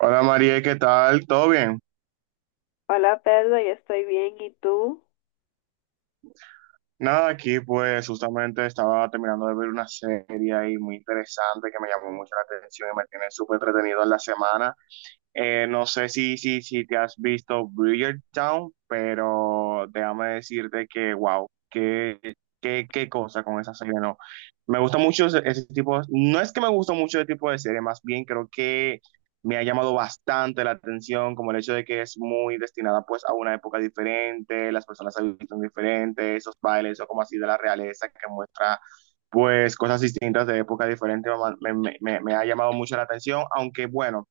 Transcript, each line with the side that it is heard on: right: Hola María, ¿qué tal? ¿Todo bien?
left: Hola Pedro, yo estoy bien, ¿y tú?
right: Nada, aquí pues justamente estaba terminando de ver una serie ahí muy interesante que me llamó mucho la atención y me tiene súper entretenido en la semana. No sé si te has visto Bridgerton, pero déjame decirte que, wow, qué cosa con esa serie, no. Me gusta mucho ese tipo, no es que me gusta mucho ese tipo de serie, más bien creo que me ha llamado bastante la atención, como el hecho de que es muy destinada pues a una época diferente, las personas se visten diferente, esos bailes o como así de la realeza que muestra pues cosas distintas de época diferente, me ha llamado mucho la atención, aunque bueno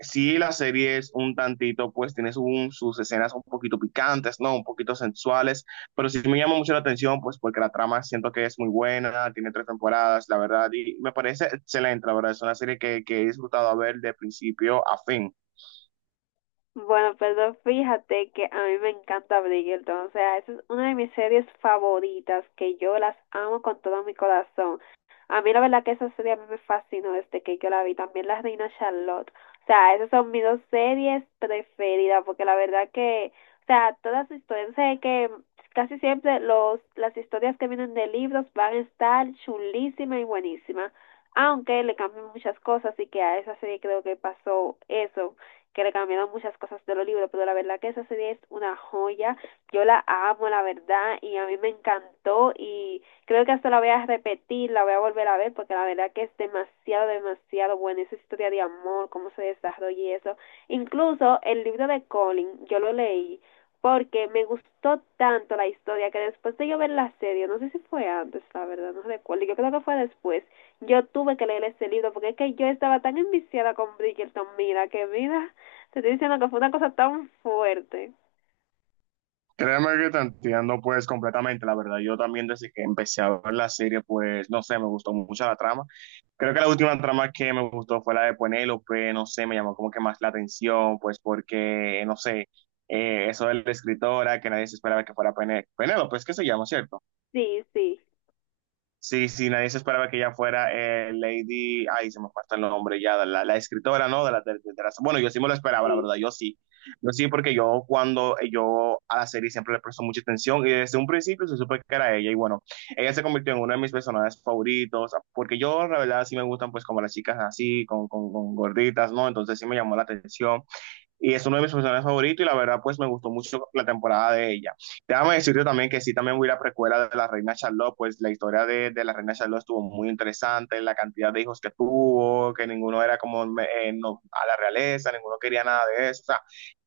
right: sí la serie es un tantito, pues tiene su, sus escenas un poquito picantes, ¿no? Un poquito sensuales, pero sí me llama mucho la atención, pues porque la trama siento que es muy buena, tiene tres temporadas, la verdad, y me parece excelente, la verdad, es una serie que he disfrutado a ver de principio a fin.
left: Bueno, perdón, fíjate que a mí me encanta Bridgerton, o sea, esa es una de mis series favoritas, que yo las amo con todo mi corazón. A mí la verdad que esa serie a mí me fascinó desde que yo la vi, también La Reina Charlotte. O sea, esas son mis dos series preferidas, porque la verdad que, o sea, todas las historias, sé que casi siempre las historias que vienen de libros van a estar chulísimas y buenísimas, aunque le cambian muchas cosas, y que a esa serie creo que pasó eso que le cambiaron muchas cosas de los libros, pero la verdad que esa serie es una joya, yo la amo, la verdad, y a mí me encantó y creo que hasta la voy a repetir, la voy a volver a ver, porque la verdad que es demasiado, demasiado buena esa historia de amor, cómo se desarrolla y eso. Incluso el libro de Colin, yo lo leí porque me gustó tanto la historia que después de yo ver la serie, no sé si fue antes, la verdad, no recuerdo, yo creo que fue después, yo tuve que leer ese libro porque es que yo estaba tan enviciada con Bridgerton, mira, que mira, te estoy diciendo que fue una cosa tan fuerte.
right: Créeme que te entiendo pues completamente, la verdad. Yo también desde que empecé a ver la serie, pues no sé, me gustó mucho la trama. Creo que la última trama que me gustó fue la de Penélope, no sé, me llamó como que más la atención, pues porque, no sé, eso de la escritora, que nadie se esperaba que fuera Penélope, es que se llama, ¿cierto?
left: Sí, sí,
right: Sí, sí, nadie se esperaba que ella fuera Lady, ay, se me falta el nombre ya, de la escritora, ¿no? De la- bueno, yo sí me lo esperaba, la
left: sí.
right: verdad, yo sí. Yo sí, porque yo cuando yo a la serie siempre le presto mucha atención y desde un principio se supe que era ella y bueno, ella se convirtió en uno de mis personajes favoritos, porque yo, la verdad, sí me gustan pues como las chicas así, con gorditas, ¿no? Entonces sí me llamó la atención y es uno de mis personajes favoritos y la verdad pues me gustó mucho la temporada de ella. Déjame decirte también que sí, también voy a la precuela de la reina Charlotte, pues la historia de la reina Charlotte estuvo muy interesante, la cantidad de hijos que tuvo, que ninguno era como no, a la realeza, ninguno quería nada de eso, o sea,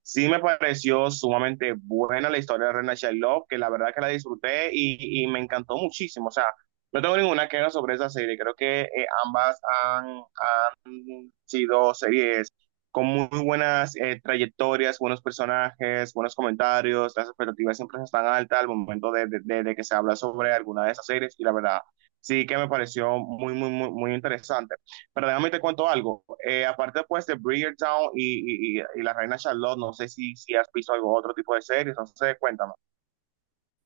right: sí me pareció sumamente buena la historia de la reina Charlotte, que la verdad que la disfruté y me encantó muchísimo, o sea, no tengo ninguna queja sobre esa serie. Creo que ambas han sido series con muy buenas trayectorias, buenos personajes, buenos comentarios, las expectativas siempre están altas al momento de que se habla sobre alguna de esas series y la verdad sí que me pareció muy interesante. Pero déjame te cuento algo, aparte pues de Bridgertown y La Reina Charlotte, no sé si has visto algo, otro tipo de series, no sé, cuéntame.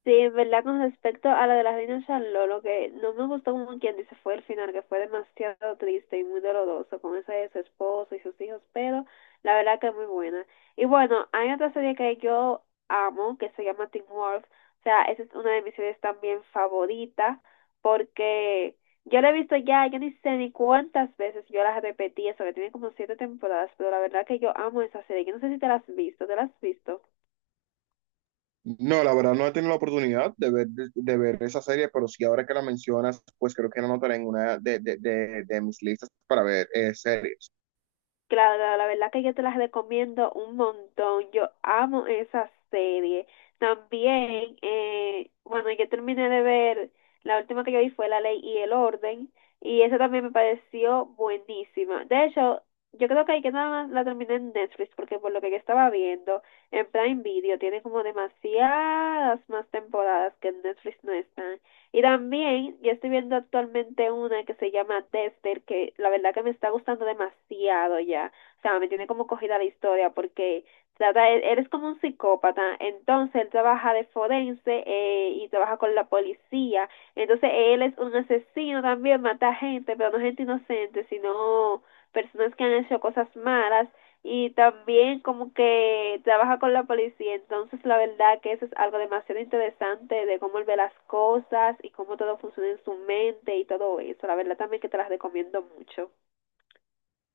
left: Sí, en verdad, con respecto a la de la reina Charlotte, lo que no me gustó como quien dice fue el final, que fue demasiado triste y muy doloroso con esa de su esposo y sus hijos, pero la verdad que es muy buena. Y bueno, hay otra serie que yo amo, que se llama Teen Wolf, o sea, esa es una de mis series también favoritas, porque yo la he visto ya, yo ni sé ni cuántas veces yo las repetí, eso que tiene como siete temporadas, pero la verdad que yo amo esa serie, yo no sé si te la has visto, ¿te la has visto?
right: No, la verdad no he tenido la oportunidad de ver, de ver esa serie, pero sí ahora que la mencionas, pues creo que la anotaré en una de mis listas para ver series.
left: Claro, la verdad que yo te las recomiendo un montón. Yo amo esa serie. También, bueno, yo terminé de ver, la última que yo vi fue La Ley y el Orden, y esa también me pareció buenísima. De hecho, yo creo que ahí que nada más la terminé en Netflix, porque por lo que yo estaba viendo, en Prime Video tiene como demasiadas más temporadas que en Netflix no están. Y también yo estoy viendo actualmente una que se llama Dexter, que la verdad que me está gustando demasiado ya. O sea, me tiene como cogida la historia porque trata, él es como un psicópata, entonces él trabaja de forense y trabaja con la policía. Entonces él es un asesino también, mata gente, pero no gente inocente, sino personas que han hecho cosas malas y también como que trabaja con la policía, entonces la verdad que eso es algo demasiado interesante de cómo él ve las cosas y cómo todo funciona en su mente y todo eso, la verdad también que te las recomiendo mucho.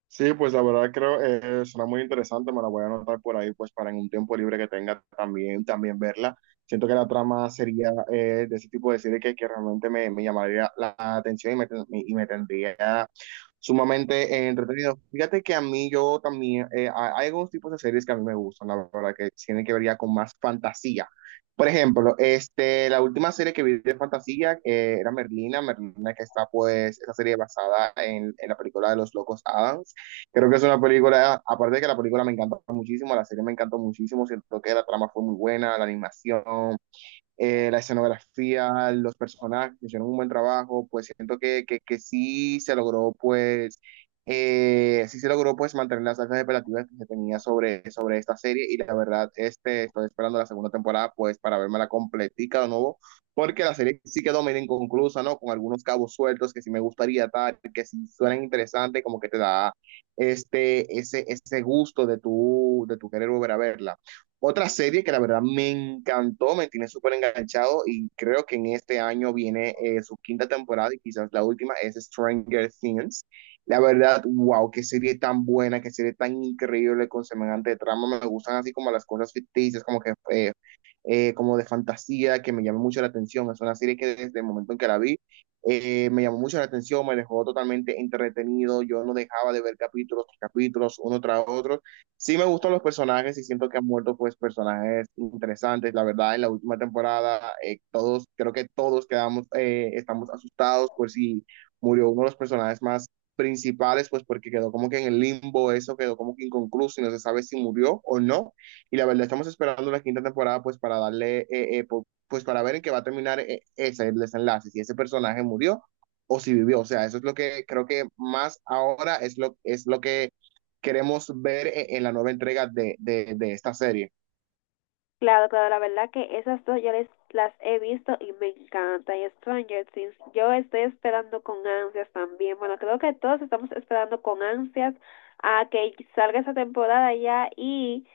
right: Sí, pues la verdad creo será muy interesante, me la voy a anotar por ahí, pues para en un tiempo libre que tenga también, también verla. Siento que la trama sería de ese tipo de serie que realmente me llamaría la atención y y me tendría sumamente entretenido. Fíjate que a mí yo también, hay algunos tipos de series que a mí me gustan, la verdad, que tienen que ver ya con más fantasía. Por ejemplo, este, la última serie que vi de fantasía era Merlina, Merlina que está pues, esa serie basada en la película de Los Locos Adams. Creo que es una película, aparte de que la película me encantó muchísimo, la serie me encantó muchísimo, siento que la trama fue muy buena, la animación, la escenografía, los personajes, hicieron un buen trabajo, pues siento que sí se logró, pues, sí se logró, pues, mantener las altas expectativas que se tenía sobre, sobre esta serie y la verdad, este, estoy esperando la segunda temporada, pues, para verme la completica de nuevo, porque la serie sí quedó medio inconclusa, ¿no? Con algunos cabos sueltos que sí me gustaría tal, que sí suenan interesantes, como que te da este, ese gusto de tu querer volver a verla. Otra serie que la verdad me encantó, me tiene súper enganchado y creo que en este año viene su quinta temporada y quizás la última es Stranger Things. La verdad, wow, qué serie tan buena, qué serie tan increíble con semejante trama. Me gustan así como las cosas ficticias, como que como de fantasía, que me llama mucho la atención. Es una serie que desde el momento en que la vi me llamó mucho la atención, me dejó totalmente entretenido. Yo no dejaba de ver capítulos tras capítulos, uno tras otro. Sí me gustan los personajes y siento que han muerto pues personajes interesantes. La verdad, en la última temporada todos, creo que todos quedamos, estamos asustados por si murió uno de los personajes más principales, pues porque quedó como que en el limbo, eso quedó como que inconcluso y no se sabe si murió o no. Y la verdad, estamos esperando la quinta temporada pues para darle, pues para ver en qué va a terminar ese el desenlace, si ese personaje murió o si vivió. O sea, eso es lo que creo que más ahora es es lo que queremos ver en la nueva entrega de esta serie.
left: Claro, claro, la verdad que esas dos yo les, las he visto y me encanta. Y Stranger Things, yo estoy esperando con ansias también. Bueno, creo que todos estamos esperando con ansias a que salga esa temporada ya y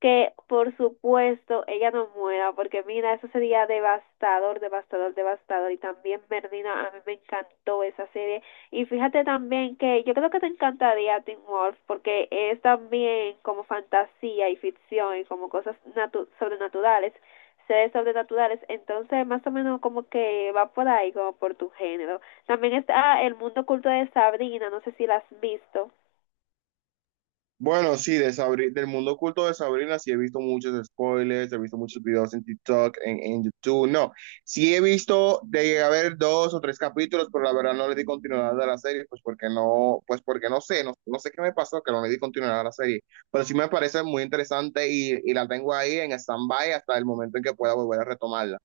left: que por supuesto ella no muera, porque mira, eso sería devastador, devastador, devastador. Y también Bernina, a mí me encantó esa serie. Y fíjate también que yo creo que te encantaría Teen Wolf, porque es también como fantasía y ficción y como cosas natu sobrenaturales, seres sobrenaturales. Entonces, más o menos como que va por ahí, como por tu género. También está El Mundo Oculto de Sabrina, no sé si la has visto.
right: Bueno, sí, de Sabrina del mundo oculto de Sabrina sí he visto muchos spoilers, he visto muchos videos en TikTok, en YouTube, no. Sí he visto, de haber dos o tres capítulos, pero la verdad no le di continuidad a la serie, pues porque no sé, no, no sé qué me pasó, que no le di continuidad a la serie. Pero sí me parece muy interesante y la tengo ahí en stand-by hasta el momento en que pueda volver a retomarla.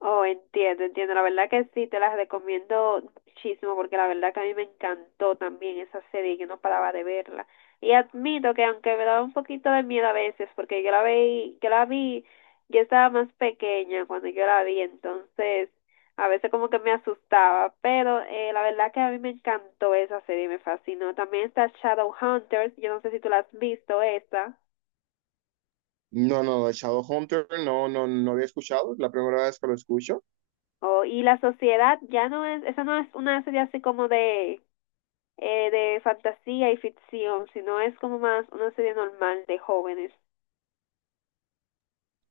left: Oh, entiendo, entiendo. La verdad que sí, te las recomiendo muchísimo porque la verdad que a mí me encantó también esa serie y yo no paraba de verla. Y admito que aunque me daba un poquito de miedo a veces porque yo la vi, yo estaba más pequeña cuando yo la vi, entonces a veces como que me asustaba, pero la verdad que a mí me encantó esa serie, me fascinó. También está Shadowhunters, yo no sé si tú la has visto esa.
right: No, no, Shadowhunter no, no, no había escuchado, es la primera vez que lo escucho.
left: Oh, y la sociedad ya no es, esa no es una serie así como de fantasía y ficción, sino es como más una serie normal de jóvenes.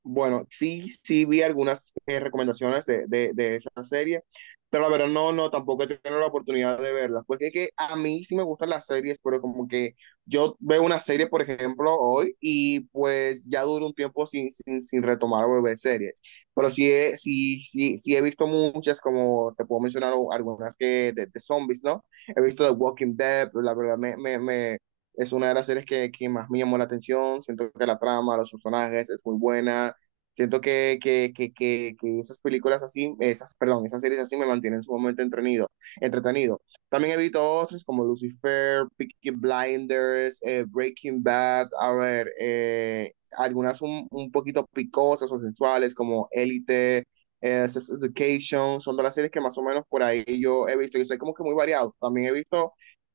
right: Bueno, sí, sí vi algunas recomendaciones de esa serie, pero la verdad no, no, tampoco he tenido la oportunidad de verlas, porque es que a mí sí me gustan las series, pero como que yo veo una serie, por ejemplo, hoy y pues ya duro un tiempo sin retomar o ver series, pero sí he, sí he visto muchas, como te puedo mencionar algunas que de zombies, ¿no? He visto The Walking Dead, pero la verdad me es una de las series que más me llamó la atención, siento que la trama, los personajes es muy buena. Siento que esas películas así, esas, perdón, esas series así me mantienen sumamente entretenido. También he visto otras como Lucifer, Peaky Blinders, Breaking Bad, a ver, algunas un poquito picosas o sensuales como Elite, Sex Education, son de las series que más o menos por ahí yo he visto. Yo soy como que muy variado. También he visto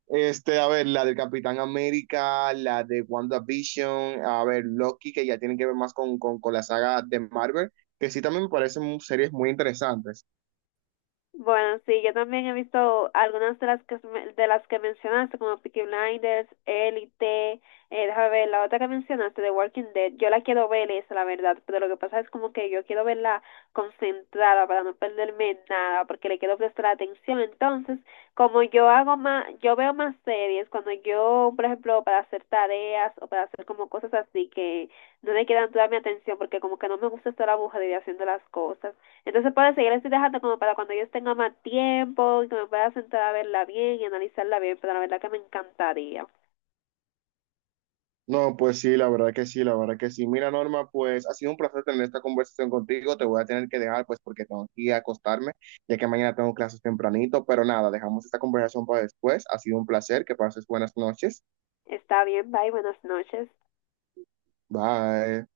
right: este, a ver, la del Capitán América, la de WandaVision, a ver, Loki, que ya tienen que ver más con la saga de Marvel, que sí también me parecen series muy interesantes.
left: Bueno, sí, yo también he visto algunas de las que mencionaste, como Peaky Blinders, Elite, déjame ver, la otra que mencionaste, The Walking Dead, yo la quiero ver esa, la verdad, pero lo que pasa es como que yo quiero verla concentrada para no perderme nada, porque le quiero prestar atención. Entonces, como yo hago más, yo veo más series, cuando yo, por ejemplo, para hacer tareas o para hacer como cosas así que no le quedan toda mi atención, porque como que no me gusta estar aburrida haciendo las cosas. Entonces, por eso yo la estoy dejando como para cuando yo tenga más tiempo y que me pueda sentar a verla bien y analizarla bien, pero la verdad que me encantaría.
right: No, pues sí, la verdad que sí, la verdad que sí. Mira, Norma, pues ha sido un placer tener esta conversación contigo. Te voy a tener que dejar, pues, porque tengo que ir a acostarme, ya que mañana tengo clases tempranito, pero nada, dejamos esta conversación para después. Ha sido un placer, que pases buenas noches.
left: Está bien, bye, buenas noches.
right: Bye.